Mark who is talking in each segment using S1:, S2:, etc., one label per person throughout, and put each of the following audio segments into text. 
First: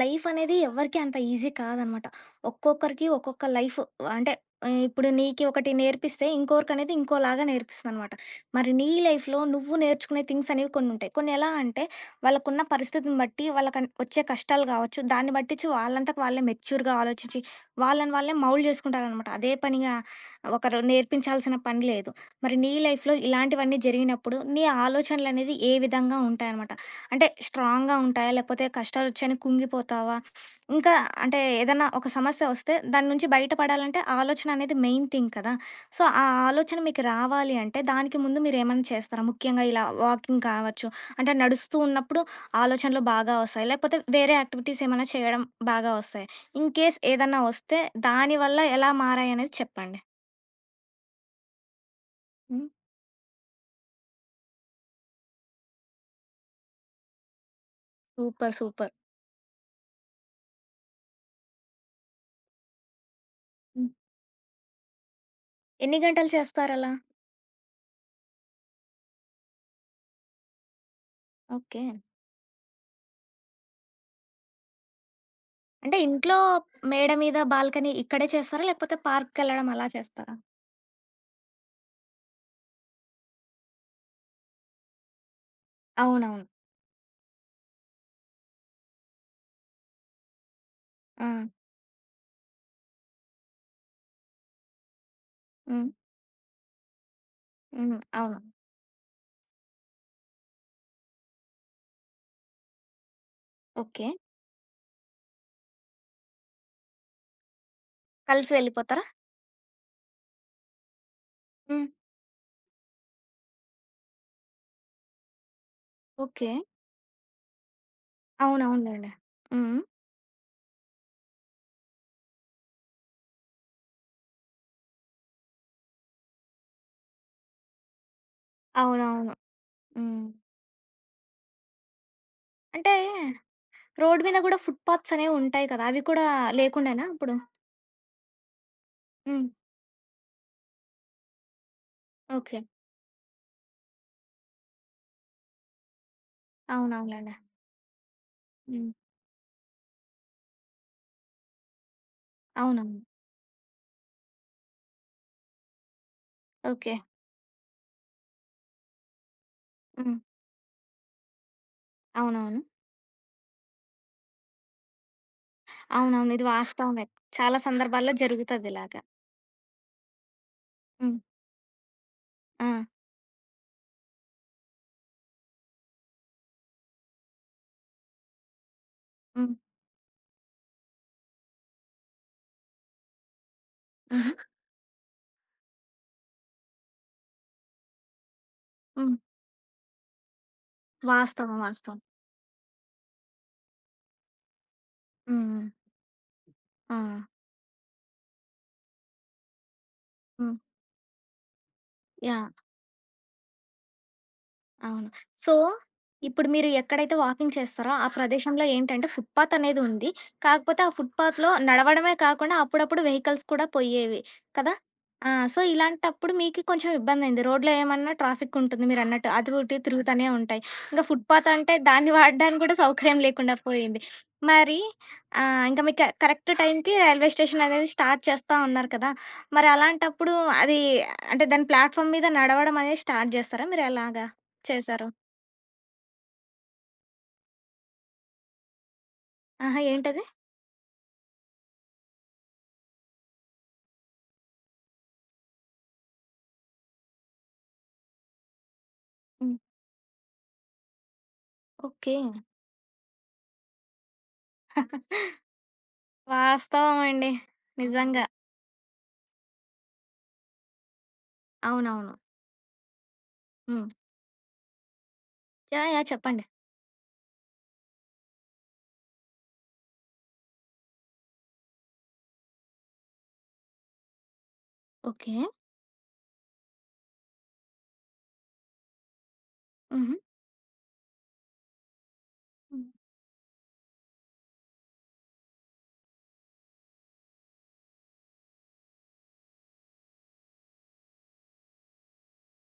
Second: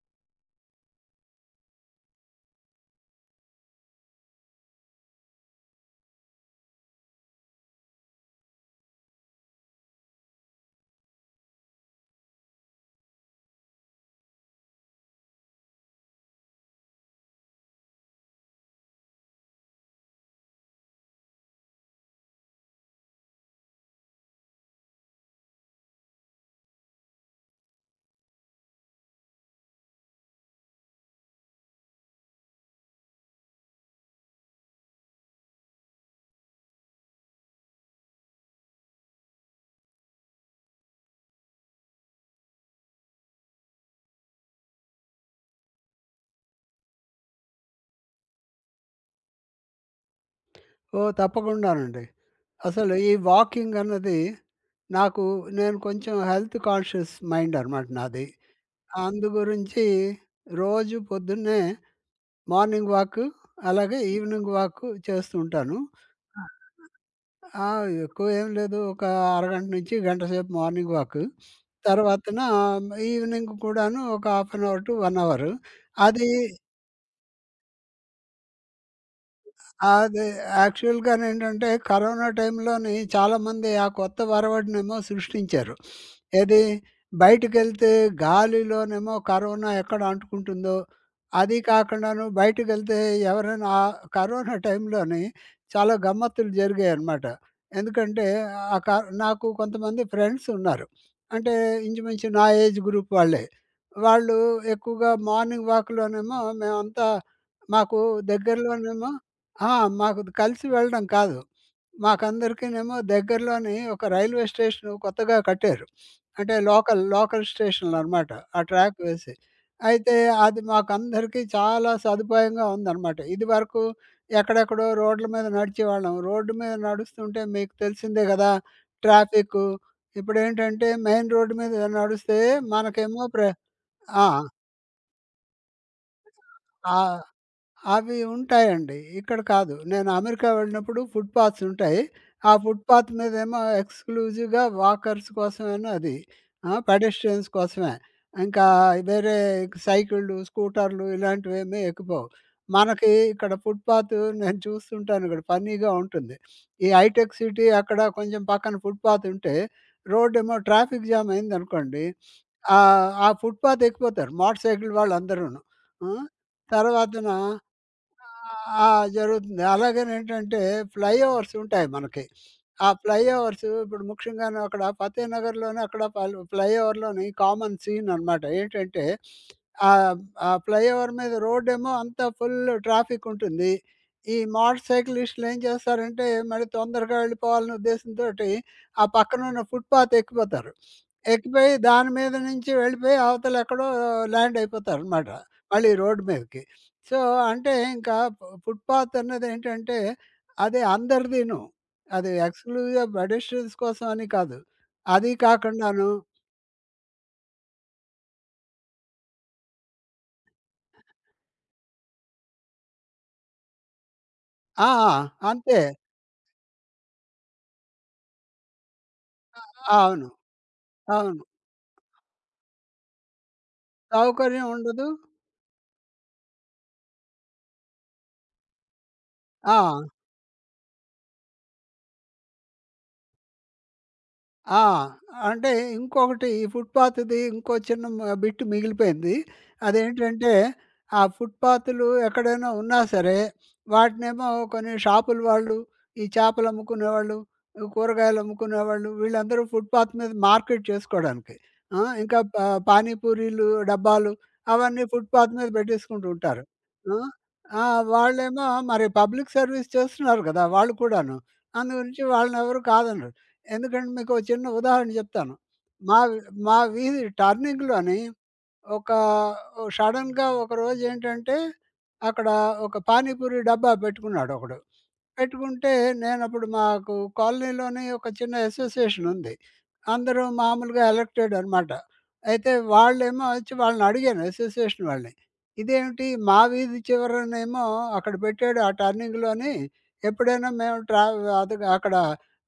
S1: Life అనేది ఎవ్వరికీ అంత ఈజీ కాదనమాట. ఒక్కొక్కరికి ఒక్కొక్క లైఫ్ అంటే ఇప్పుడు నీకి ఒకటి నేర్పిస్తే ఇంకొకరికనేది ఇంకోలాగా నేర్పిస్తుందనమాట. మరి నీ లైఫ్‌లో నువ్వు నేర్చుకునే థింగ్స్ అనేవి కొన్నుంటాయి. కొన్ని ఎలా అంటే వాళ్ళకున్న పరిస్థితిని బట్టి వాళ్ళకన్ వచ్చే కష్టాలు గావచ్చు, దాన్ని బట్టిచ్చి వాళ్ళంతకు వాళ్ళే మెచ్యూర్‌గా ఆలోచించి వాళ్ళని వాళ్ళే మౌల్డ్ జేసుకుంటారనమాట. అదే పనిగా ఒకరు నేర్పించాల్సిన పని లేదు. మరి నీ లైఫ్‌లో ఇలాంటివన్నీ జరిగినప్పుడు నీ ఆలోచనలనేది ఏ విధంగా ఉంటాయనమాట? అంటే స్ట్రాంగ్‌గా ఉంటాయా? లేపోతే కష్టాలొచ్చాయని కుంగిపోతావా? ఇంకా అంటే ఏదన్నా ఒక సమస్య వస్తే దాని నుంచి బయటపడాలంటే ఆలోచన అనేది మెయిన్ థింగ్ కదా! సో, ఆ ఆలోచన మీకు రావాలి అంటే దానికి ముందు మీరేమన్నా చేస్తారా? ముఖ్యంగా ఇలా వాకింగ్ కావచ్చు, అంటే నడుస్తూ ఉన్నప్పుడు ఆలోచనలు బాగా వస్తాయి. లేకపోతే వేరే యాక్టివిటీస్ ఏమైనా చేయడం బాగా వస్తాయి. ఇన్ కేస్ ఏదన్నా వస్తే దానివల్ల ఎలా మారాయనేది చెప్పండి?
S2: ఓహ్! తప్పకుండానండి.
S1: హ్మ్.
S2: అసలు ఈ వాకింగ్ అన్నది నాకు నేను కొంచెం హెల్త్ కాన్షియస్ మైండ్ అనమాట నాది.
S1: సూపర్. సూపర్.
S2: అందు గురించి రోజు పొద్దున్నే మార్నింగ్ వాక్
S1: హ్మ్.
S2: అలాగే ఈవినింగ్ వాక్ చేస్తూ ఉంటాను.
S1: ఎన్ని గంటలు చేస్తారలా?
S2: ఆ! ఎక్కువ ఏం లేదు. ఒక అరగంట నుంచి గంట సేపు మార్నింగ్ వాక్.
S1: ఓకే.
S2: తర్వాతన ఈవినింగ్ కూడాను ఒక half an hour to 1 hour.
S1: అంటే
S2: అది
S1: ఇంట్లో మేడ మీద, బాల్కనీ ఇక్కడే చేస్తారా? లేకపోతే పార్క్‌కెళ్ళడం అలా
S2: అది
S1: చేస్తారా?
S2: యాక్చువల్‌గానేంటంటే, కరోనా టైంలోని చాలామంది ఆ కొత్త ఒరవడినేమో సృష్టించారు.
S1: అవునవును.
S2: ఏది? బయటికెళ్తే గాలిలోనేమో కరోనా ఎక్కడ అంటుకుంటుందో,
S1: ఆ!
S2: అది కాకుండాను బయటికెళ్తే ఎవరైనా ఆ కరోనా టైంలోని
S1: హ్మ్.
S2: చాలా గమ్మత్తులు జరిగాయన్నమాట.
S1: హ్మ్.
S2: ఎందుకంటే,
S1: అవును.
S2: ఆ క నాకు కొంతమంది ఫ్రెండ్స్ ఉన్నారు. అంటే ఇంచుమించు నా ఏజ్ గ్రూప్ వాళ్ళే.
S1: ఓకే.
S2: వాళ్ళు ఎక్కువగా మార్నింగ్ వాక్‌లోనేమో మేమంతా మాకు
S1: కలిసి వెళ్ళిపోతారా?
S2: దగ్గరలోనేమో ఆ! మాకు కలిసి వెళ్ళడం కాదు.
S1: హ్మ్.
S2: మాకందరికీనేమో దగ్గరలోని ఒక రైల్వే స్టేషను కొత్తగా కట్టారు.
S1: ఓకే.
S2: అంటే లోకల్ స్టేషన్‌లనమాట. ఆ ట్రాక్
S1: అవునవునులెండి.
S2: వేసి.
S1: హ్మ్.
S2: అయితే అది మాకందరికీ చాలా సదుపాయంగా ఉందనమాట. ఇదివరకు ఎక్కడెక్కడో రోడ్ల మీద నడిచేవాళ్ళం. రోడ్డు మీద నడుస్తుంటే మీకు తెలిసిందే గదా!
S1: అవునవును.
S2: ట్రాఫిక్కు.
S1: హ్మ్.
S2: ఇప్పుడేంటంటే మెయిన్ రోడ్డు మీద నడిస్తే
S1: అంటే
S2: మనకేమో
S1: రోడ్
S2: ఆ!
S1: మీద గూడా ఫుట్ పాత్స్ అనేవి ఉంటాయి కదా! అవి కూడా
S2: ఆ!
S1: లేకుండేనా అప్పుడు?
S2: అవి ఉంటాయండి. ఇక్కడ
S1: హ్మ్.
S2: కాదు. నేను అమెరికా వెళ్ళినప్పుడు ఫుట్‌పాత్స్ ఉంటాయి. ఆ
S1: ఓకే.
S2: ఫుట్‌పాత్ మీదేమో ఎక్స్‌క్లూజివ్‌గా వాకర్స్ కోసమేను అది. ఆ!
S1: అవునవునులెండి.
S2: పెడెస్ట్రియన్స్ కోసమే. ఇంకా
S1: హ్మ్.
S2: వేరే సైకిళ్ళు, స్కూటర్లు ఇలాంటివేమీ ఎక్కిపోవు.
S1: అవునవును.
S2: మనకి ఇక్కడ ఫుట్‌పాత్ నేను చూస్తుంటాను ఇక్కడ ఫన్నీగా ఉంటుంది. ఈ
S1: ఓకే.
S2: హైటెక్ సిటీ అక్కడ కొంచెం పక్కన ఫుట్‌పాత్ ఉంటే
S1: హ్మ్.
S2: రోడ్డేమో ట్రాఫిక్ జామ్ అయిందనుకోండి.
S1: అవునవును.
S2: ఆ ఫుట్‌పాత్ ఎక్కిపోతారు మోటార్ సైకిల్ వాళ్ళందరూను. ఆ!
S1: అవునవును. ఇది వాస్తవమే.
S2: తర్వాతన
S1: చాలా సందర్భాల్లో
S2: ఆ!
S1: జరుగుతదిలాగా.
S2: జరుగుతుంది. అలాగనేంటంటే
S1: హ్మ్.
S2: ఫ్లైఓవర్స్ ఉంటాయి మనకి.
S1: ఆ!
S2: ఆ ఫ్లైఓవర్స్ ఇప్పుడు ముఖ్యంగాను అక్కడ ఫతేహనగర్‌లోనే అక్కడ పలు ఫ్లైఓవర్‌లోని కామన్ సీన్ అనమాట. ఏంటంటే
S1: హ్మ్.
S2: ఆహ్, ఆ ఫ్లైఓవర్ మీద రోడ్డేమో అంతా ఫుల్ ట్రాఫిక్ ఉంటుంది.
S1: హుహు.
S2: ఈ మోటార్ సైకిలిస్టులు ఏం చేస్తారంటే మళ్ళీ తొందరగా వెళ్ళిపోవాలనే ఉద్దేశంతోటి ఆ
S1: హ్మ్.
S2: పక్కనున్న ఫుట్‌పాత్ ఎక్కిపోతారు.
S1: వాస్తవం.
S2: ఎక్కిపోయి
S1: వాస్తవం.
S2: దాని మీద నుంచి వెళ్ళిపోయి అవతలెక్కడో ల్యాండ్ అయిపోతారనమాట.
S1: హ్మ్. హ్మ్.
S2: మళ్ళీ రోడ్డు మీదకి.
S1: ఆ!
S2: సో, అంటే ఇంకా ఫు ఫుట్‌పాత్ అన్నదేంటంటే,
S1: హ్మ్.
S2: అది అందరిదీను. అది
S1: యాహ్!
S2: ఎక్స్‌క్లూజివ్‌గా పెడెస్ట్రియన్స్ కోసం అని కాదు.
S1: అవును.
S2: అది
S1: సో,
S2: కాకుండాను
S1: ఇప్పుడు మీరు ఎక్కడైతే వాకింగ్ చేస్తారో, ఆ ప్రదేశంలో ఏంటంటే ఫుట్‌పాత్ అనేది ఉంది. కాకపోతే ఆ ఫుట్‌పాత్‌లో నడవడమే కాకుండా అప్పుడప్పుడు వెహికల్స్ కూడా పోయేవి కదా!
S2: ఆ! ఆ!
S1: ఆ! సో,
S2: అంతే.
S1: ఇలాంటప్పుడు మీకి కొంచెం ఇబ్బందయింది. రోడ్‌లో ఏమన్నా ట్రాఫిక్ ఉంటుంది మీరన్నట్టు. అటు ఇటు తిరుగుతానే
S2: అవును.
S1: ఉంటాయి. ఇంక
S2: అవును.
S1: ఫుట్‌పాత్ అంటే దాన్ని వాడడానికి కూడా సౌకర్యం లేకుండా పోయింది.
S2: సౌకర్యం
S1: మరి
S2: ఉండదు.
S1: ఇంక మీకు కరెక్ట్ టైంకి రైల్వే స్టేషన్ అనేది స్టార్ట్ చేస్తా ఉన్నారు కదా! మరి
S2: ఆ!
S1: అలాంటప్పుడు అది అంటే దాని ప్లాట్‌ఫామ్ మీద నడవడం అనేది స్టార్ట్ జేస్తారా మీరెలాగ?
S2: ఆ!
S1: చేశారు.
S2: అంటే ఇంకొకటి ఈ ఫుట్‌పాత్‌ది ఇంకో చిన్న మ బిట్ మిగిలిపోయింది.
S1: ఆహా! ఏంటది?
S2: అదేంటంటే, ఆ ఫుట్‌పాత్‌లు ఎక్కడైనా ఉన్నా సరే, వాటినేమో కొన్ని షాపుల వాళ్ళు, ఈ చేపలు అమ్ముకునేవాళ్ళు, కూరగాయలు అమ్ముకునేవాళ్ళు,
S1: హ్మ్.
S2: వీళ్ళందరూ ఫుట్‌పాత్ మీద మార్కెట్ చేసుకోడానికి. ఆ!
S1: ఓకే.
S2: ఇంకా ప పానీపూరీలు డబ్బాలు అవన్నీ ఫుట్‌పాత్ మీద పెట్టేసుకుంటూ ఉంటారు.
S1: వాస్తవం
S2: ఆ!
S1: అండి.
S2: ఆ!
S1: నిజంగా.
S2: వాళ్ళేమో మరి పబ్లిక్ సర్వీస్ చేస్తున్నారు కదా! వాళ్ళు కూడాను. అందు
S1: అవునవును.
S2: గురించి వాళ్ళనెవరు కాదనరు.
S1: హ్మ్.
S2: ఎందుకంటే మీకో చిన్న ఉదాహరణ చెప్తాను.
S1: యాహ్! యాహ్!
S2: మా
S1: చెప్పండి.
S2: మా వీధి టర్నింగ్‌లోని ఒక ఓ సడెన్‌గా ఒకరోజేంటంటే, అక్కడ ఒక పానీపూరి డబ్బా పెట్టుకున్నాడొకడు.
S1: ఓకే.
S2: పెట్టుకుంటే నేనప్పుడు మాకు కాలనీలోనే ఒక చిన్న అసోసియేషన్ ఉంది.
S1: హుహు.
S2: అందరూ మామూలుగా ఎలక్టెడ్ అనమాట. అయితే
S1: హ్మ్.
S2: వాళ్ళేమో వచ్చి వాళ్ళని అడిగాను అసోసియేషన్ వాళ్ళని. ఇదేమిటి మా వీధి చివరనేమో అక్కడ పెట్టాడు ఆ టర్నింగ్‌లోని ఎప్పుడైనా మేము ట్రా అది అక్కడ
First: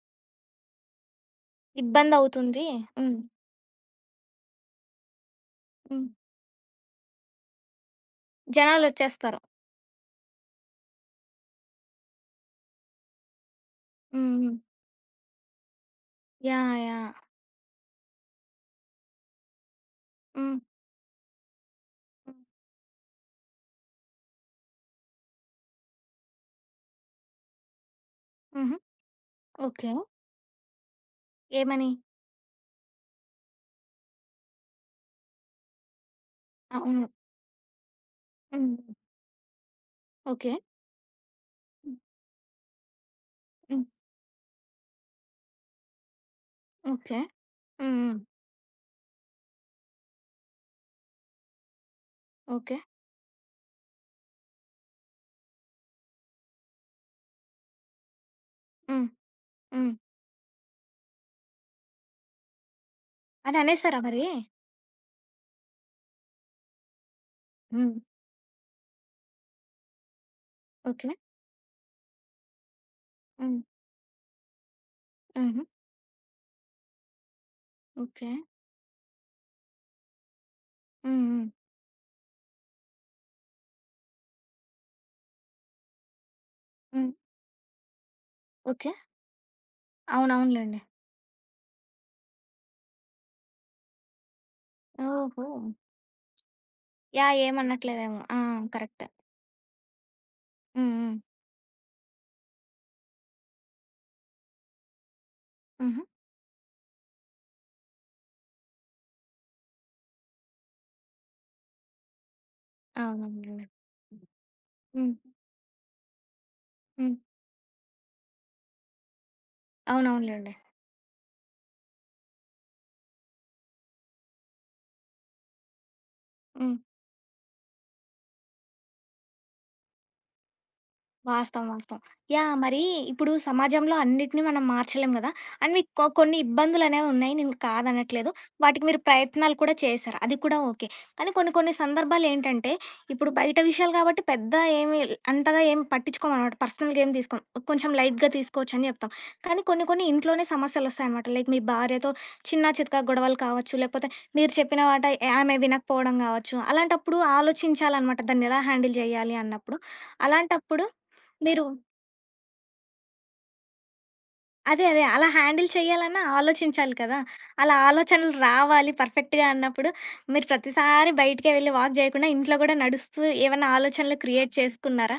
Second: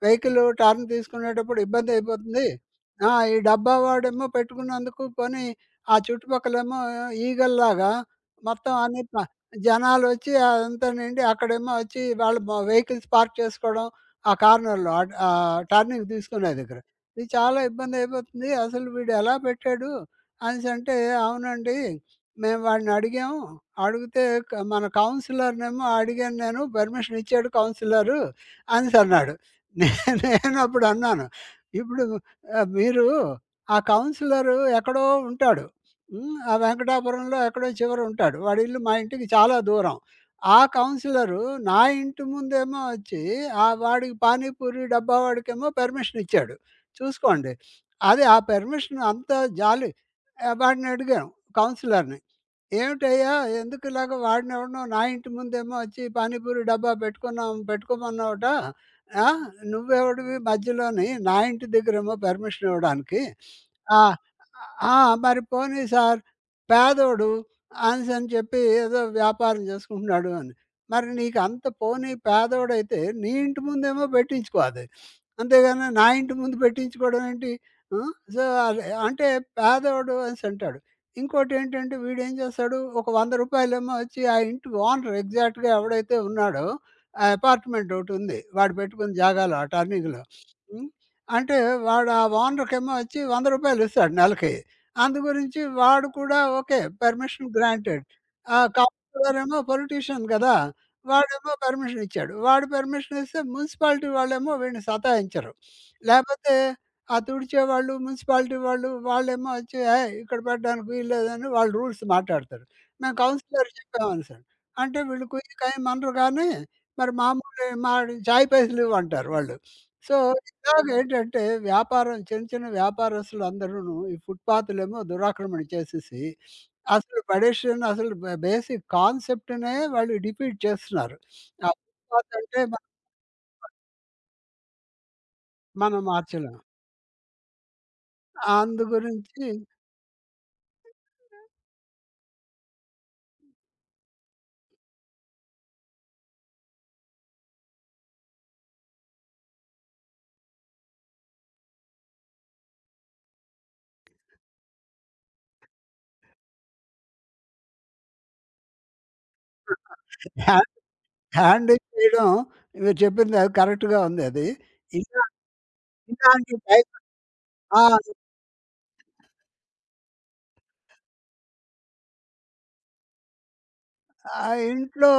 S2: వెహికల్ టర్న్ తీసుకునేటప్పుడు ఇబ్బందయిపోతుంది.
S1: ఇబ్బందవుతుంది.
S2: ఆ!
S1: హ్మ్.
S2: ఈ డబ్బా వాడేమో పెట్టుకున్నందుకు పోనీ ఆ
S1: హ్మ్.
S2: చుట్టుపక్కలేమో ఈగల్లాగా మొత్తం అన్ని ప
S1: జనాలొచ్చేస్తారు.
S2: జనాలొచ్చి అదంతా నిండి అక్కడేమో వచ్చి వాళ్ళు మ వెహికల్స్ పార్క్ చేసుకోవడం.
S1: హ్మ్.
S2: ఆ
S1: హ్మ్.
S2: కార్నర్‌లో అడ్ ఆహ్, టర్నింగ్ తీసుకునే
S1: యాహ్!
S2: దగ్గర.
S1: యాహ్!
S2: ఇది చాలా ఇబ్బందయిపోతుంది. అసలు వీడెలా పెట్టాడు
S1: హ్మ్.
S2: అనేసంటే, అవునండి.
S1: హ్మ్.
S2: మేము వాడినడిగాము. అడిగితే క మన కౌన్సిలర్‌నేమో అడిగాను నేను. పర్మిషన్ ఇచ్చాడు కౌన్సిలరు
S1: హుహు.
S2: అనేసన్నాడు. నే
S1: ఓకే.
S2: నేనప్పుడన్నాను.
S1: ఏమని?
S2: ఇప్పుడు ఆహ్, మీరు ఆ కౌన్సిలరు ఎక్కడో ఉంటాడు. హ్మ్. ఆ
S1: అవును.
S2: వెంకటాపురంలో ఎక్కడో చివరుంటాడు. వాడిల్లు మా
S1: హ్మ్.
S2: ఇంటికి చాలా దూరం.
S1: ఓకే.
S2: ఆ కౌన్సిలరు నా
S1: హ్మ్.
S2: ఇంటి ముందేమో వచ్చి ఆ
S1: హ్మ్.
S2: వాడికి పానీపూరి డబ్బా వాడికేమో పర్మిషన్ ఇచ్చాడు.
S1: ఓకే.
S2: చూసుకోండి.
S1: హ్మ్. హ్మ్.
S2: అది ఆ పర్మిషన్ అంత జాలి. ఆహ్, వాడినడిగాం కౌన్సిలర్‌ని.
S1: ఓకే.
S2: ఏమిటయ్యా ఎందుకు ఇలాగ వాడినెవడనో నా ఇంటి ముందేమో వచ్చి పానీపూరి డబ్బా పెట్టుకున్నాం పెట్టుకోమన్నావట.
S1: హ్మ్.
S2: ఆ!
S1: హ్మ్.
S2: నువ్వెవడివి మధ్యలోని నా ఇంటి దగ్గరేమో పర్మిషన్ ఇవ్వడానికి.
S1: అని అనేసారా
S2: ఆ!
S1: మరి?
S2: ఆ! మరి పోనీ సార్ పేదోడు
S1: హ్మ్.
S2: అనేసని చెప్పి ఏదో వ్యాపారం చేసుకుంటున్నాడు అని. మరి
S1: ఓకే.
S2: నీకు అంత పోనీ పేదోడైతే నీ
S1: హ్మ్.
S2: ఇంటి ముందేమో పెట్టించుకో అది.
S1: హుహు.
S2: అంతేగాని నా ఇంటి ముందు పెట్టించుకోవడం ఏంటి? ఆ!
S1: ఓకే.
S2: సో, అది అంటే పేదోడు అనేసంటాడు.
S1: హ్మ్. హ్మ్.
S2: ఇంకోటేంటంటే వీడేం చేస్తాడు, ఒక రూ. 100 వచ్చి ఆ ఇంటి ఓనర్ ఎగ్జాక్ట్‌గా ఎవడైతే ఉన్నాడో,
S1: హ్మ్.
S2: ఆ అపార్ట్‌మెంట్ ఒకటుంది. వాడు
S1: ఓకే.
S2: పెట్టుకున్న జాగాలో ఆ టర్నింగ్‌లో.
S1: అవునవునులెండి.
S2: హ్మ్. అంటే వాడు ఆ ఓనర్‌కేమో వచ్చి రూ. 100 ఇస్తాడు నెలకి. అందు
S1: ఓహో!
S2: గురించి వాడు కూడా ఓకే.
S1: యాహ్!
S2: Permission granted.
S1: ఏమనట్లేదేమో. ఆ!
S2: ఆ
S1: కరెక్టే.
S2: కౌన్సిలరేమో పొలిటీషియన్ గదా!
S1: హ్మ్. హ్మ్.
S2: వాడేమో పర్మిషన్ ఇచ్చాడు. వాడు పర్మిషన్ ఇస్తే మున్సిపాలిటీ వాళ్ళేమో వీడిని సతాయించరు.
S1: హుహు.
S2: లేపోతే ఆ తుడిచేవాళ్ళు మున్సిపాలిటీ వాళ్ళు, వాళ్ళేమో వచ్చి "ఏయ్! ఇక్కడ పెట్టడానికి వీల్లేదని" వాళ్ళు రూల్స్ మాట్లాడతారు. మేము
S1: అవునవునులెండి.
S2: కౌన్సిలర్ చెప్పామనేసని. అంటే
S1: హ్మ్.
S2: వీళ్ళు కుయ్యకేమనరు కానీ, మరి
S1: హ్మ్.
S2: మామూలు మా చాయ్ పైసలు ఇవ్వంటారు వాళ్ళు. సో,
S1: అవునవునులెండి.
S2: ఇలాగేంటంటే వ్యాపారం చిన్న చిన్న వ్యాపారస్తులందరూను ఈ ఫుట్‌పాత్‌లేమో దురాక్రమణ చేసేసి,
S1: హ్మ్.
S2: అసలు పెడెస్ట్రియన్ అసలు బె బేసిక్ కాన్సెప్ట్‌నే వాళ్ళు డిఫీట్ చేస్తున్నారు.
S1: వాస్తవం.
S2: ఆ
S1: వాస్తవం.
S2: Footpath
S1: yeah!
S2: అంటే
S1: మరి
S2: మనం
S1: ఇప్పుడు సమాజంలో అన్నిటిని మనం మార్చలేం గదా! అండ్ మీకు
S2: మనం
S1: కొన్ని
S2: మార్చలేం.
S1: ఇబ్బందులనేవున్నాయి. నేను కాదనట్లేదు. వాటికి
S2: అందు
S1: మీరు
S2: గురించి
S1: ప్రయత్నాలు కూడా చేశారు. అది కూడా ఓకే. కానీ కొన్ని కొన్ని సందర్భాలేంటంటే, ఇప్పుడు బయట విషయాలు కాబట్టి పెద్ద ఏమి అంతగా ఏమి పట్టించుకోమనమాట. పర్సనల్‌గా ఏం తీసుకోం. కొంచెం లైట్‌గా తీసుకోవచ్చని జెప్తాం. కానీ కొన్ని కొన్ని ఇంట్లోనే సమస్యలొస్తాయనమాట. లైక్ మీ భార్యతో చిన్నా చితకా గొడవలు కావచ్చు, లేకపోతే మీరు చెప్పిన మాట ఆమె వినకపోవడం గావచ్చు. అలాంటప్పుడు ఆలోచించాలనమాట. దాన్నెలా హ్యాండిల్ జేయాలి అన్నప్పుడు. అలాంటప్పుడు మీరు
S2: హ్యాండిల్ చేయడం మీరు చెప్పింది అది కరెక్ట్‌గా ఉంది అది.
S1: అదే. అదే.
S2: ఇలా
S1: అలా హ్యాండిల్ చేయాలన్నా
S2: ఇలాంటి టైం
S1: ఆలోచించాలి కదా! అలా
S2: ఆ!
S1: ఆలోచనలు రావాలి పర్ఫెక్ట్‌గా అన్నప్పుడు, మీరు ప్రతిసారి బయటికే వెళ్లి వాక్ చేయకుండా ఇంట్లో గూడా నడుస్తూ ఏవన్నా ఆలోచనలు
S2: ఆ
S1: క్రియేట్
S2: ఇంట్లో,
S1: చేసుకున్నారా?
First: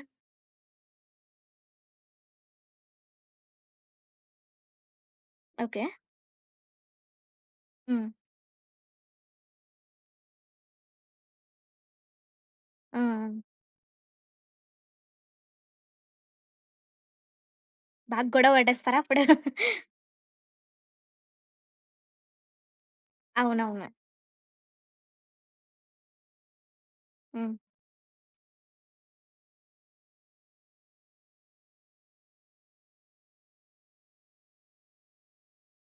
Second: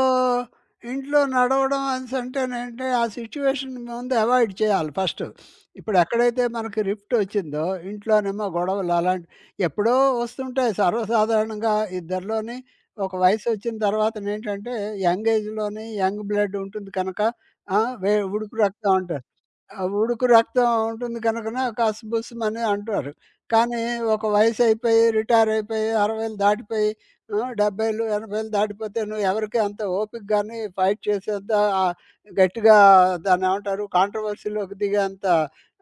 S2: ఇంట్లో నడవడం అనేసంటేనంటే ఆ సిట్యుయేషన్ ముందు అవాయిడ్ చేయాలి ఫస్ట్.
S1: ఓకే.
S2: ఇప్పుడు ఎక్కడైతే మనకి రిఫ్ట్ వచ్చిందో
S1: హ్మ్.
S2: ఇంట్లోనేమో గొడవలు అలాంటి ఎప్పుడో వస్తుంటాయి సర్వసాధారణంగా ఇద్దరిలోని
S1: ఆ!
S2: ఒక వయసు వచ్చిన తర్వాతనేంటంటే యంగ్ ఏజ్‌లోని యంగ్ బ్లడ్ ఉంటుంది కనుక ఆ! వే
S1: బాగా గొడవ
S2: ఉడుకు రక్తం
S1: పడేస్తారా అప్పుడు?
S2: అంటారు. ఆ ఉడుకు రక్తం ఉంటుంది కనుకన కసుబుసుమని అంటారు. కానీ
S1: అవునవును.
S2: ఒక వయసు అయిపోయి, రిటైర్ అయిపోయి, 60లు దాటిపోయి
S1: హ్మ్.
S2: ఆహ్, 70లు, 80లు దాటిపోతేను ఎవరికీ అంత ఓపిక గాని ఫైట్ చేసేంత ఆహ్, గట్టిగా దాన్నేమంటారు కాంట్రవర్సీలోకి దిగేంత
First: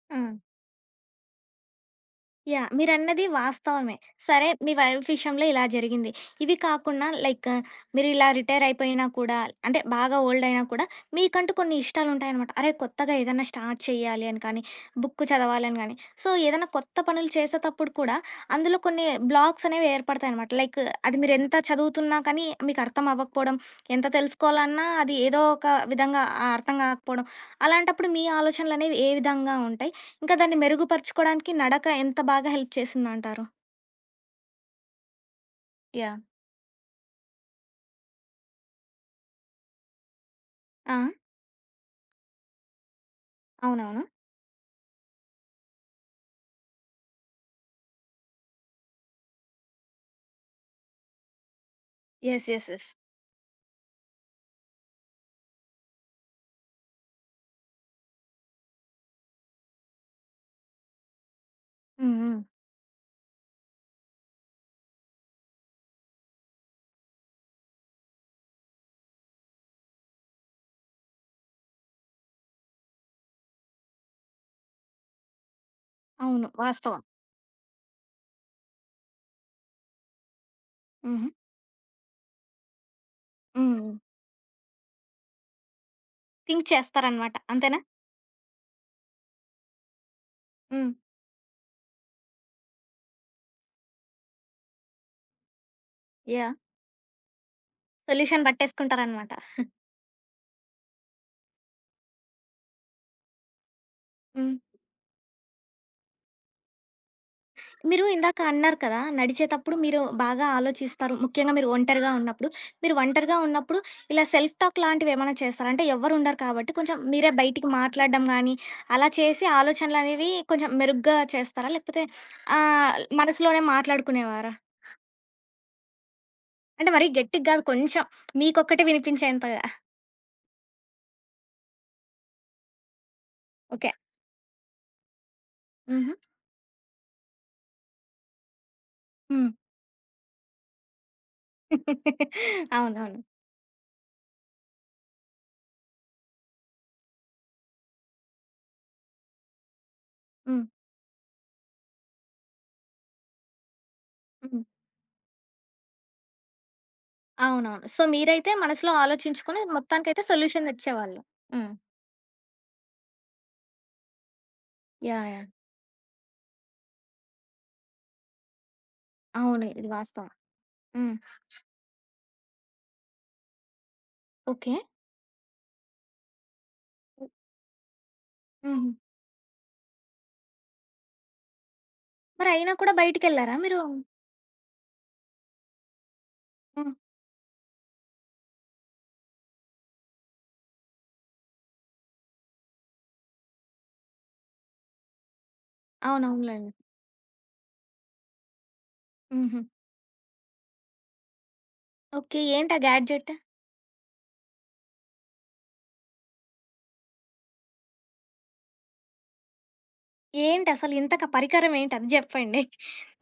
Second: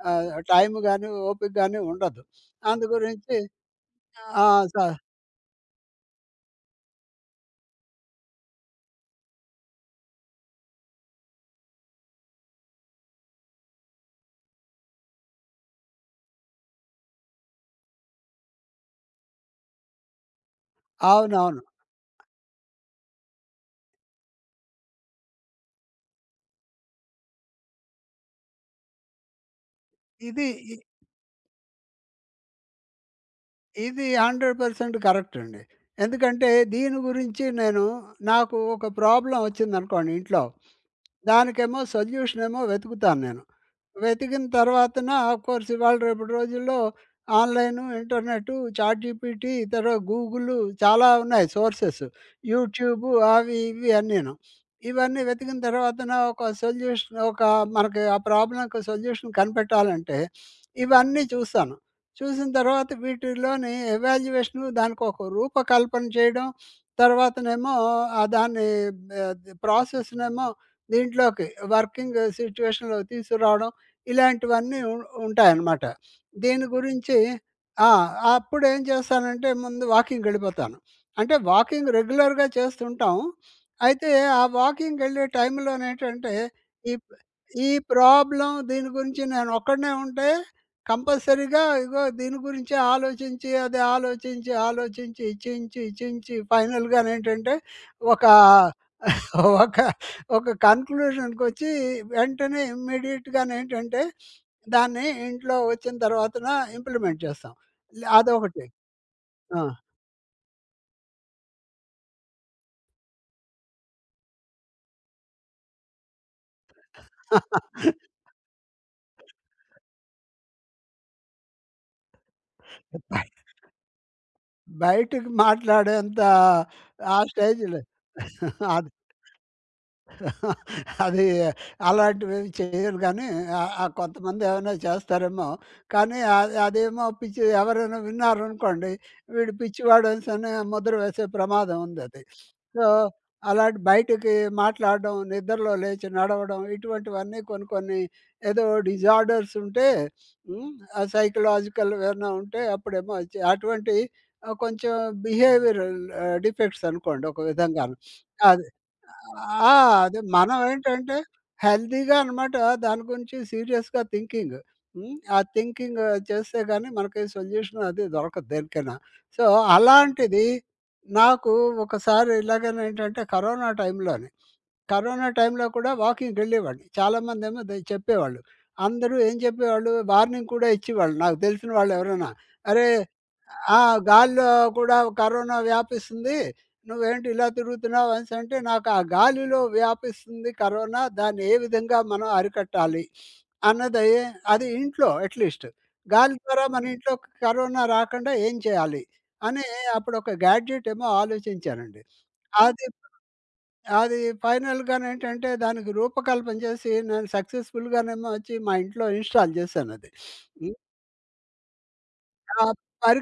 S1: ఆ!
S2: ఆహ్, టైం గాని, ఓపిక గాని ఉండదు.
S1: యాహ్!
S2: అందు
S1: మీరన్నది
S2: గురించి
S1: వాస్తవమే.
S2: అవును.
S1: సరే
S2: ఆ!
S1: మీ
S2: స
S1: వైఫ్ విషయంలో ఇలా జరిగింది. ఇవి కాకుండా లైక్ మీరిలా రిటైర్ అయిపోయినా కూడా అంటే బాగా ఓల్డ్ అయినా కూడా మీకంటూ కొన్ని ఇష్టాలుంటాయనమాట. అరే! కొత్తగా ఏదన్నా స్టార్ట్ చేయాలి అని కానీ, బుక్ చదవాలని గానీ, సో ఏదైనా కొత్త పనులు చేసేతప్పుడు కూడా అందులో కొన్ని బ్లాక్స్ అనేవి ఏర్పడతాయనమాట. లైక్ అది మీరెంత
S2: అవునవును.
S1: చదువుతున్నా కానీ మీకు అర్థం అవ్వకపోవడం, ఎంత తెలుసుకోవాలన్నా అది ఏదో ఒక విధంగా ఆ అర్థం కాకపోవడం. అలాంటప్పుడు మీ ఆలోచనలనేవి ఏ విధంగా ఉంటాయి? ఇంకా
S2: ఇది
S1: దాన్ని
S2: ఇ
S1: మెరుగుపరుచుకోడానికి నడక ఎంత బాగా హెల్ప్ చేసిందంటారు?
S2: ఇది 100% కరెక్ట్ అండి.
S1: యాహ్!
S2: ఎందుకంటే దీని గురించి నేను నాకు ఒక ప్రాబ్లమ్ వచ్చిందనుకోండి ఇంట్లో.
S1: ఆ!
S2: దానికేమో సొల్యూషన్ ఏమో వెతుకుతాను నేను.
S1: అవునవును.
S2: వెతికిన తర్వాతన ఆఫ్‌కోర్స్ ఇవాళ రేపటి రోజుల్లో ఆన్‌లైను, ఇంటర్నెట్టు, చాట్‌జీపీటీ, తర్వాత గూగులు చాలా ఉన్నాయి sources.
S1: Yes. Yes. Yes.
S2: YouTube అవి ఇవి అన్నీను. ఇవన్నీ వెతికిన తర్వాతన ఒక సొల్యూషన్ ఒక మనకి ఆ ప్రాబ్లమ్‌కి సొల్యూషన్ కనిపెట్టాలంటే ఇవన్నీ చూస్తాను.
S1: హ్మ్. హ్మ్.
S2: చూసిన తర్వాత వీటిలోని ఎవాల్యుయేషను దానికి ఒక రూపకల్పన చేయడం, తర్వాతనేమో ఆహ్, దాన్ని బ్ ప్రాసెస్‌నేమో దీంట్లోకి వర్కింగ్ సిట్యుయేషన్‌లోకి తీసుకురావడం ఇలాంటివన్నీ ఉ ఉంటాయనమాట.
S1: అవును.
S2: దీని
S1: వాస్తవం.
S2: గురించి ఆ! అప్పుడేం చేస్తానంటే ముందు వాకింగ్‌కెళ్ళిపోతాను.
S1: హుహు.
S2: అంటే వాకింగ్ రెగ్యులర్‌గా చేస్తుంటాం.
S1: హ్మ్.
S2: అయితే ఆ వాకింగ్‌కెళ్ళే టైంలోనేంటంటే
S1: థింక్
S2: ఈ
S1: చేస్తారనమాట.
S2: ఈ
S1: అంతేనా?
S2: ప్రాబ్లమ్ దీని గురించి నేను ఒక్కడినే ఉంటే
S1: హ్మ్.
S2: కంపల్సరీగా ఇగో దీని గురించే ఆలోచించి, అది ఆలోచించి, ఆలోచించి, ఇచించి, ఇచించి
S1: యాహ్!
S2: ఫైనల్‌గానేంటంటే ఒక
S1: సొల్యూషన్ పట్టేసుకుంటారనమాట.
S2: ఒక ఒక కన్క్లూషన్‌కొచ్చి వెంటనే ఇమ్మీడియేట్‌గానేంటంటే,
S1: హ్మ్.
S2: దాన్ని ఇంట్లో వచ్చిన తర్వాతన ఇంప్లిమెంట్ చేస్తాం.
S1: మీరు
S2: లే
S1: ఇందాక
S2: అదొకటి.
S1: అన్నారు కదా!
S2: ఆ!
S1: నడిచేతప్పుడు మీరు బాగా ఆలోచిస్తారు. ముఖ్యంగా మీరు ఒంటరిగా ఉన్నప్పుడు. మీరు ఒంటరిగా ఉన్నప్పుడు ఇలా సెల్ఫ్ టాక్ లాంటివేమైనా చేస్తారా? అంటే ఎవ్వరు ఉండరు కాబట్టి కొంచెం మీరే బయటికి మాట్లాడడం గానీ, అలా చేసి ఆలోచనలనేవి కొంచెం మెరుగ్గా చేస్తారా? లేకపోతే ఆహ్,
S2: బయ
S1: మనసులోనే మాట్లాడుకునేవారా?
S2: బయటికి మాట్లాడేంత
S1: అంటే మరీ
S2: ఆ
S1: గట్టిగా గాదు
S2: స్టేజ్‌లో.
S1: కొంచెం మీకొక్కటే
S2: అది.
S1: వినిపించేంతగా.
S2: అది అలాంటివి ఏమి చేయను కానీ ఆహ్,
S1: ఓకే.
S2: ఆహ్, కొంతమంది ఏమైనా చేస్తారేమో.
S1: హుహు.
S2: కానీ అది అదేమో పిచ్చి ఎవరైనా విన్నారనుకోండి,
S1: హ్మ్.
S2: వీడు పిచ్చివాడు అనేసని ముద్ర వేసే ప్రమాదం ఉందది. సో,
S1: అవునవును.
S2: అలాంటి బయటికి మాట్లాడడం, నిద్రలో లేచి నడవడం ఇటువంటివన్నీ కొన్ని కొన్ని ఏదో డిజార్డర్స్ ఉంటే
S1: హ్మ్.
S2: హ్మ్. ఆ సైకలాజికల్ ఏమైనా ఉంటే అప్పుడేమో వచ్చి అటువంటి ఆహ్,
S1: హ్మ్.
S2: కొంచెం బిహేవియరల్ ఆహ్, డిఫెక్ట్స్ అనుకోండి ఒక
S1: అవునవును.
S2: విధంగాను.
S1: సో, మీరైతే
S2: అది.
S1: మనసులో ఆలోచించుకొని
S2: ఆ! అదే
S1: మొత్తానికైతే
S2: మనం
S1: సొల్యూషన్
S2: ఏంటంటే
S1: తెచ్చేవాళ్ళు. హ్మ్.
S2: హెల్తీగా అనమాట దాని గురించి సీరియస్‌గా థింకింగ్. హ్మ్.
S1: యాహ్!
S2: ఆ
S1: యాహ్!
S2: థింకింగ్ చేస్తే గాని మనకి సొల్యూషన్ అది దొరకదు దేనికైనా. సో,
S1: అవును. ఇది వాస్తవం.
S2: అలాంటిది
S1: హ్మ్.
S2: నాకు ఒకసారి ఇలాగేనేంటంటే కరోనా టైంలోనే,
S1: ఓకే.
S2: కరోనా టైంలో కూడా వాకింగ్‌కెళ్ళేవాడిని.
S1: హ్మ్.
S2: చాలామందేమో ద చెప్పేవాళ్ళు.
S1: హుహు.
S2: అందరూ ఏం చెప్పేవాళ్ళు వార్నింగ్ కూడా ఇచ్చేవాళ్ళు నాకు తెలిసిన వాళ్ళు ఎవరైనా.
S1: మరయినా
S2: "అరే
S1: కూడా బయటికెళ్లారా
S2: ఆ!
S1: మీరు?
S2: గాలిలో కూడా కరోనా వ్యాపిస్తుంది.
S1: హ్మ్.
S2: నువ్వేంటి ఇలా తిరుగుతున్నావు అనేసంటే, నాకు ఆ గాలిలో వ్యాపిస్తుంది కరోనా. దాన్ని ఏ విధంగా మనం అరికట్టాలి అన్నది అది ఇంట్లో అట్‌లీస్ట్. గాలి ద్వారా
S1: అవునవునులెండి.
S2: మన ఇంట్లో కరోనా రాకుండా ఏం చేయాలి
S1: హుహు.
S2: అని అప్పుడొక గ్యాడ్జెట్ ఏమో ఆలోచించానండి.
S1: ఓకే. ఏంటా
S2: అది
S1: గ్యాడ్జెట్?
S2: అది ఫైనల్‌గానేంటంటే దానికి రూపకల్పన చేసి నేను సక్సెస్‌ఫుల్‌గానేమో వచ్చి మా ఇంట్లో ఇన్‌స్టాల్ చేశానది. హ్మ్.
S1: ఏంటసలు ఇంతక పరికరం ఏంటి? అది జెప్పండి.
S2: ఆ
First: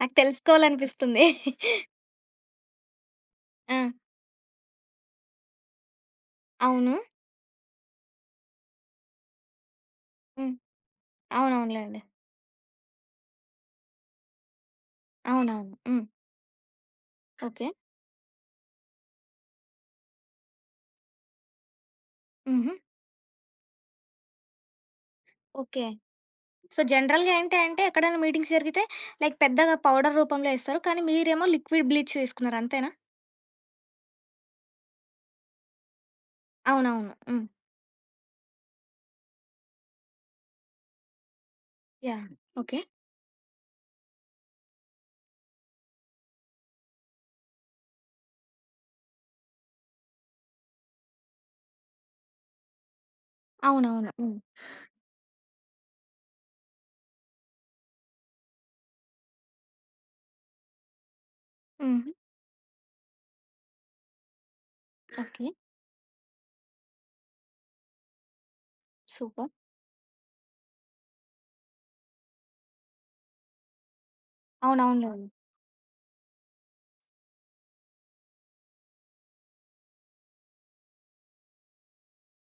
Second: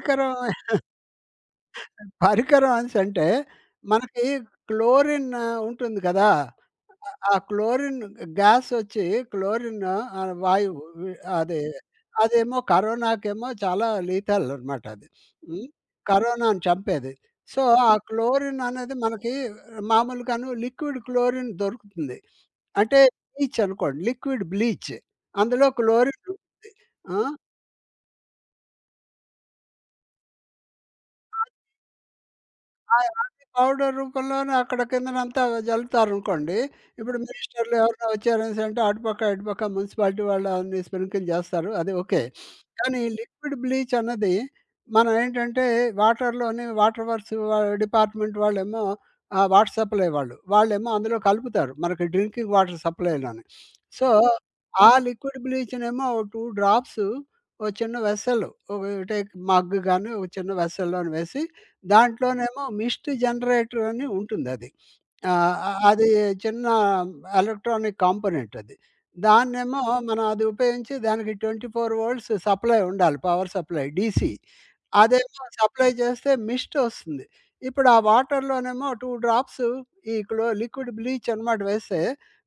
S1: నాకు తెలుసుకోవాలనిపిస్తుంది.
S2: పరికరమనేసి అంటే,
S1: ఆ!
S2: మనకి క్లోరిన్ ఆ, ఉంటుంది కదా!
S1: అవును.
S2: ఆ క్లోరిన్ గ్యాస్ వచ్చి క్లోరిన్ ఆహ్,
S1: హ్మ్.
S2: వాయువు వి అది
S1: అవునవునులెండి.
S2: అదేమో కరోనాకేమో చాలా లీతల్ అనమాట అది. హ్మ్.
S1: అవునవును. హ్మ్.
S2: కరోనాను చంపేది. So,
S1: okay.
S2: ఆ క్లోరిన్ అనేది మనకి మామూలుగాను లిక్విడ్ క్లోరిన్ దొరుకుతుంది.
S1: హుహు.
S2: అంటే బ్లీచ్ అనుకోండి. లిక్విడ్ బ్లీచ్ అందులో
S1: ఓకే.
S2: క్లోరిన్ ఉంటుంది.
S1: సో,
S2: ఆ!
S1: జనరల్‌గా ఏంటి అంటే ఎక్కడైనా మీటింగ్స్ జరిగితే లైక్ పెద్దగా పౌడర్ రూపంలో ఇస్తారు. కానీ మీరేమో లిక్విడ్ బ్లీచ్ తీసుకున్నారు అంతేనా?
S2: ఆ! అది పౌడర్ రూపంలోనే అక్కడ కిందనంతా జల్లుతారనుకోండి.
S1: అవునవును.
S2: ఇప్పుడు
S1: హ్మ్.
S2: మినిస్టర్‌లు ఎవరైనా వచ్చారనేసంటే అటుపక్క, ఇటుపక్క మున్సిపాలిటీ వాళ్ళు అన్ని స్ప్రింకిల్ జేస్తారు. అది ఓకే.
S1: యాహ్! ఓకే.
S2: కానీ లిక్విడ్ బ్లీచ్ అన్నది మనం ఏంటంటే వాటర్‌లోని వాటర్ వర్క్స్ వా డిపార్ట్‌మెంట్ వాళ్ళేమో ఆహ్, వాటర్ సప్లై వాళ్ళు. వాళ్ళేమో అందులో కలుపుతారు. మనకి డ్రింకింగ్ వాటర్ సప్లైలోని. సో,
S1: అవునవును. హ్మ్.
S2: ఆ లిక్విడ్ బ్లీచ్‌నేమో ఓ 2 డ్రాప్స్ ఓ చిన్న వెస్సెల్ ఒక టేక్ మగ్ గాని, ఒక చిన్న వెస్సెల్లోని వేసి
S1: హుహు.
S2: దాంట్లోనేమో మిస్ట్ జనరేటర్ అని ఉంటుందది. ఆ!
S1: ఓకే.
S2: అ అది చిన్న ఎలక్ట్రానిక్ కాంపోనెంట్ అది.
S1: సూపర్.
S2: దాన్నేమో మనం అది ఉపయోగించి దానికి 24 వోల్ట్స్ సప్లై ఉండాలి. Power supply DC.
S1: అవునవునులెండి.
S2: అదేమో సప్లై చేస్తే మిస్ట్ వస్తుంది. ఇప్పుడు ఆ వాటర్‌లోనేమో 2 డ్రాప్స్ ఈ క్లో లిక్విడ్ బ్లీచ్ అనమాట వేస్తే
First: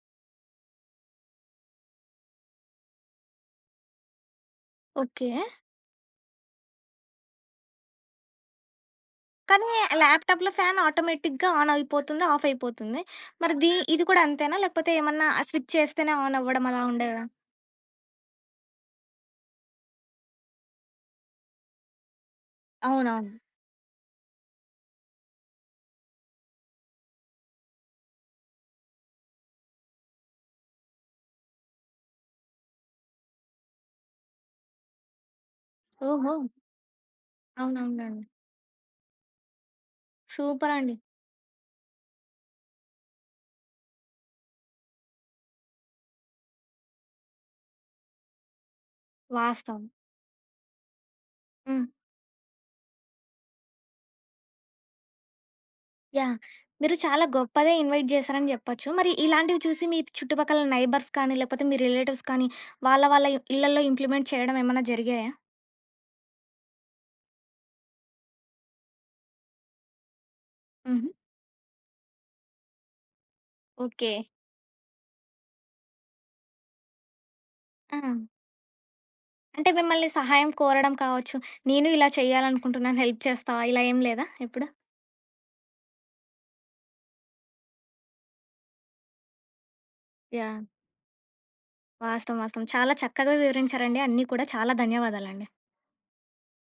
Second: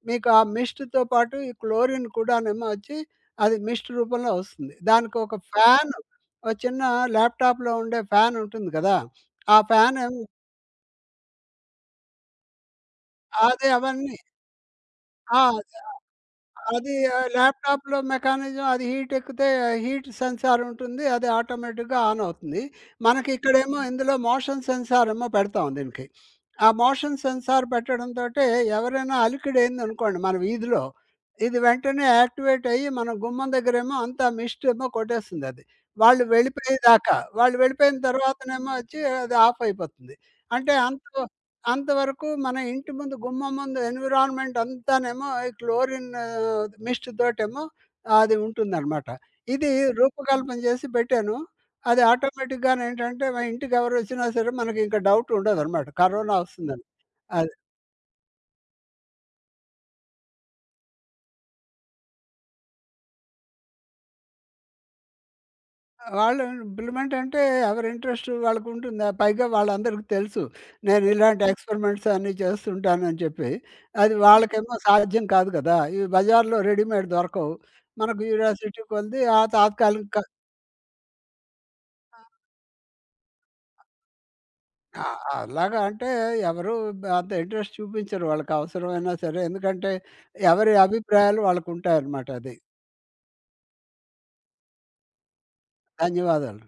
S2: మీకు ఆ మిస్ట్‌తో పాటు ఈ క్లోరిన్ కూడానేమో వచ్చి అది మిస్ట్ రూపంలో వస్తుంది. దానికి
S1: ఓకే.
S2: ఒక ఫ్యాన్ ఒక చిన్న ల్యాప్‌టాప్‌లో ఉండే ఫ్యాన్ ఉంటుంది కదా! ఆ
S1: కానీ
S2: ఫ్యాన్ ఏమో
S1: ల్యాప్‌టాప్‌లో ఫ్యాన్ ఆటోమేటిక్‌గా ఆన్ అయిపోతుందా? ఆఫ్ అయిపోతుంది. మరి
S2: అదే
S1: ఇది
S2: అవన్నీ.
S1: కూడా అంతేనా? లేకపోతే ఏమన్నా
S2: ఆ!
S1: స్విచ్ చేస్తేనే ఆన్ అవ్వడం అలా
S2: అది
S1: ఉండేదా?
S2: ఆహ్, ల్యాప్‌టాప్‌లో మెకానిజం అది హీట్ ఎక్కితే హీట్ సెన్సార్ ఉంటుంది. అది ఆటోమేటిక్‌గా ఆన్ అవుతుంది. మనకి
S1: అవునవును.
S2: ఇక్కడేమో ఇందులో మోషన్ సెన్సార్ ఏమో పెడతాం దీనికి. ఆ మోషన్ సెన్సార్ పెట్టడంతోటే ఎవరైనా అలికిడి అయిందనుకోండి మన వీధిలో, ఇది వెంటనే యాక్టివేట్ అయ్యి మన గుమ్మం దగ్గరేమో అంతా మిస్ట్ ఏమో కొట్టేస్తుంది అది. వాళ్ళు
S1: ఓహో!
S2: వెళ్ళిపోయేదాకా. వాళ్ళు వెళ్ళిపోయిన
S1: అవునవునులెండి.
S2: తర్వాతనేమో వచ్చి అది ఆఫ్ అయిపోతుంది.
S1: సూపర్
S2: అంటే
S1: అండి.
S2: అంత అంతవరకు మన ఇంటి ముందు గుమ్మం ముందు ఎన్విరాన్మెంట్ అంతానేమో ఈ క్లోరిన్ ఆహ్, మిస్ట్ తోటేమో అది ఉంటుందనమాట. ఇది
S1: వాస్తవం.
S2: హ్మ్. రూపకల్పన చేసి పెట్టాను.
S1: హ్మ్.
S2: అది ఆటోమేటిక్‌గానేంటంటే మా ఇంటికి ఎవరొచ్చినా సరే మనకి ఇంక డౌట్ ఉండదనమాట.
S1: యాహ్!
S2: కరోనా వస్తుందని.
S1: మీరు చాలా
S2: అది.
S1: గొప్పదే ఇన్వైట్ చేశారని చెప్పొచ్చు. మరి ఇలాంటివి చూసి మీ చుట్టుపక్కల నైబర్స్ కానీ, లేకపోతే మీ రిలేటివ్స్ కానీ, వాళ్ళ వాళ్ళ ఇళ్లల్లో ఇంప్లిమెంట్ చేయడం ఏమన్నా జరిగాయా?
S2: వాళ్ళ ఇంప్లిమెంట్ అంటే ఎవరి ఇంట్రెస్ట్ వాళ్ళకుంటుంది. పైగా వాళ్ళందరికి తెలుసు. నేను
S1: హుహు.
S2: ఇలాంటి ఎక్స్‌పెరిమెంట్స్ అన్నీ చేస్తుంటానని చెప్పి.
S1: ఓకే.
S2: అది వాళ్ళకేమో సాధ్యం కాదు కదా! ఇవి బజార్‌లో రెడీమేడ్ దొరకవు.
S1: ఆ!
S2: మన క్యూరియాసిటీ కొలిది ఆ
S1: అంటే
S2: తాత్కాలిక
S1: మిమ్మల్ని
S2: క-
S1: సహాయం కోరడం కావచ్చు. నేను ఇలా చేయాలనుకుంటున్నాను హెల్ప్ చేస్తావా? ఇలా ఏం లేదా ఎప్పుడు?
S2: ఆ! అలాగా అంటే ఎవరు అంత ఇంట్రెస్ట్ చూపించరు వాళ్ళకి అవసరమైనా సరే. ఎందుకంటే
S1: యాహ్!
S2: ఎవరి అభిప్రాయాలు వాళ్ళకుంటాయన్నమాట
S1: వాస్తవం.
S2: అది.
S1: వాస్తవం. చాలా చక్కగా వివరించారండి అన్నీ కూడా. చాలా ధన్యవాదాలండి.
S2: ధన్యవాదాలు.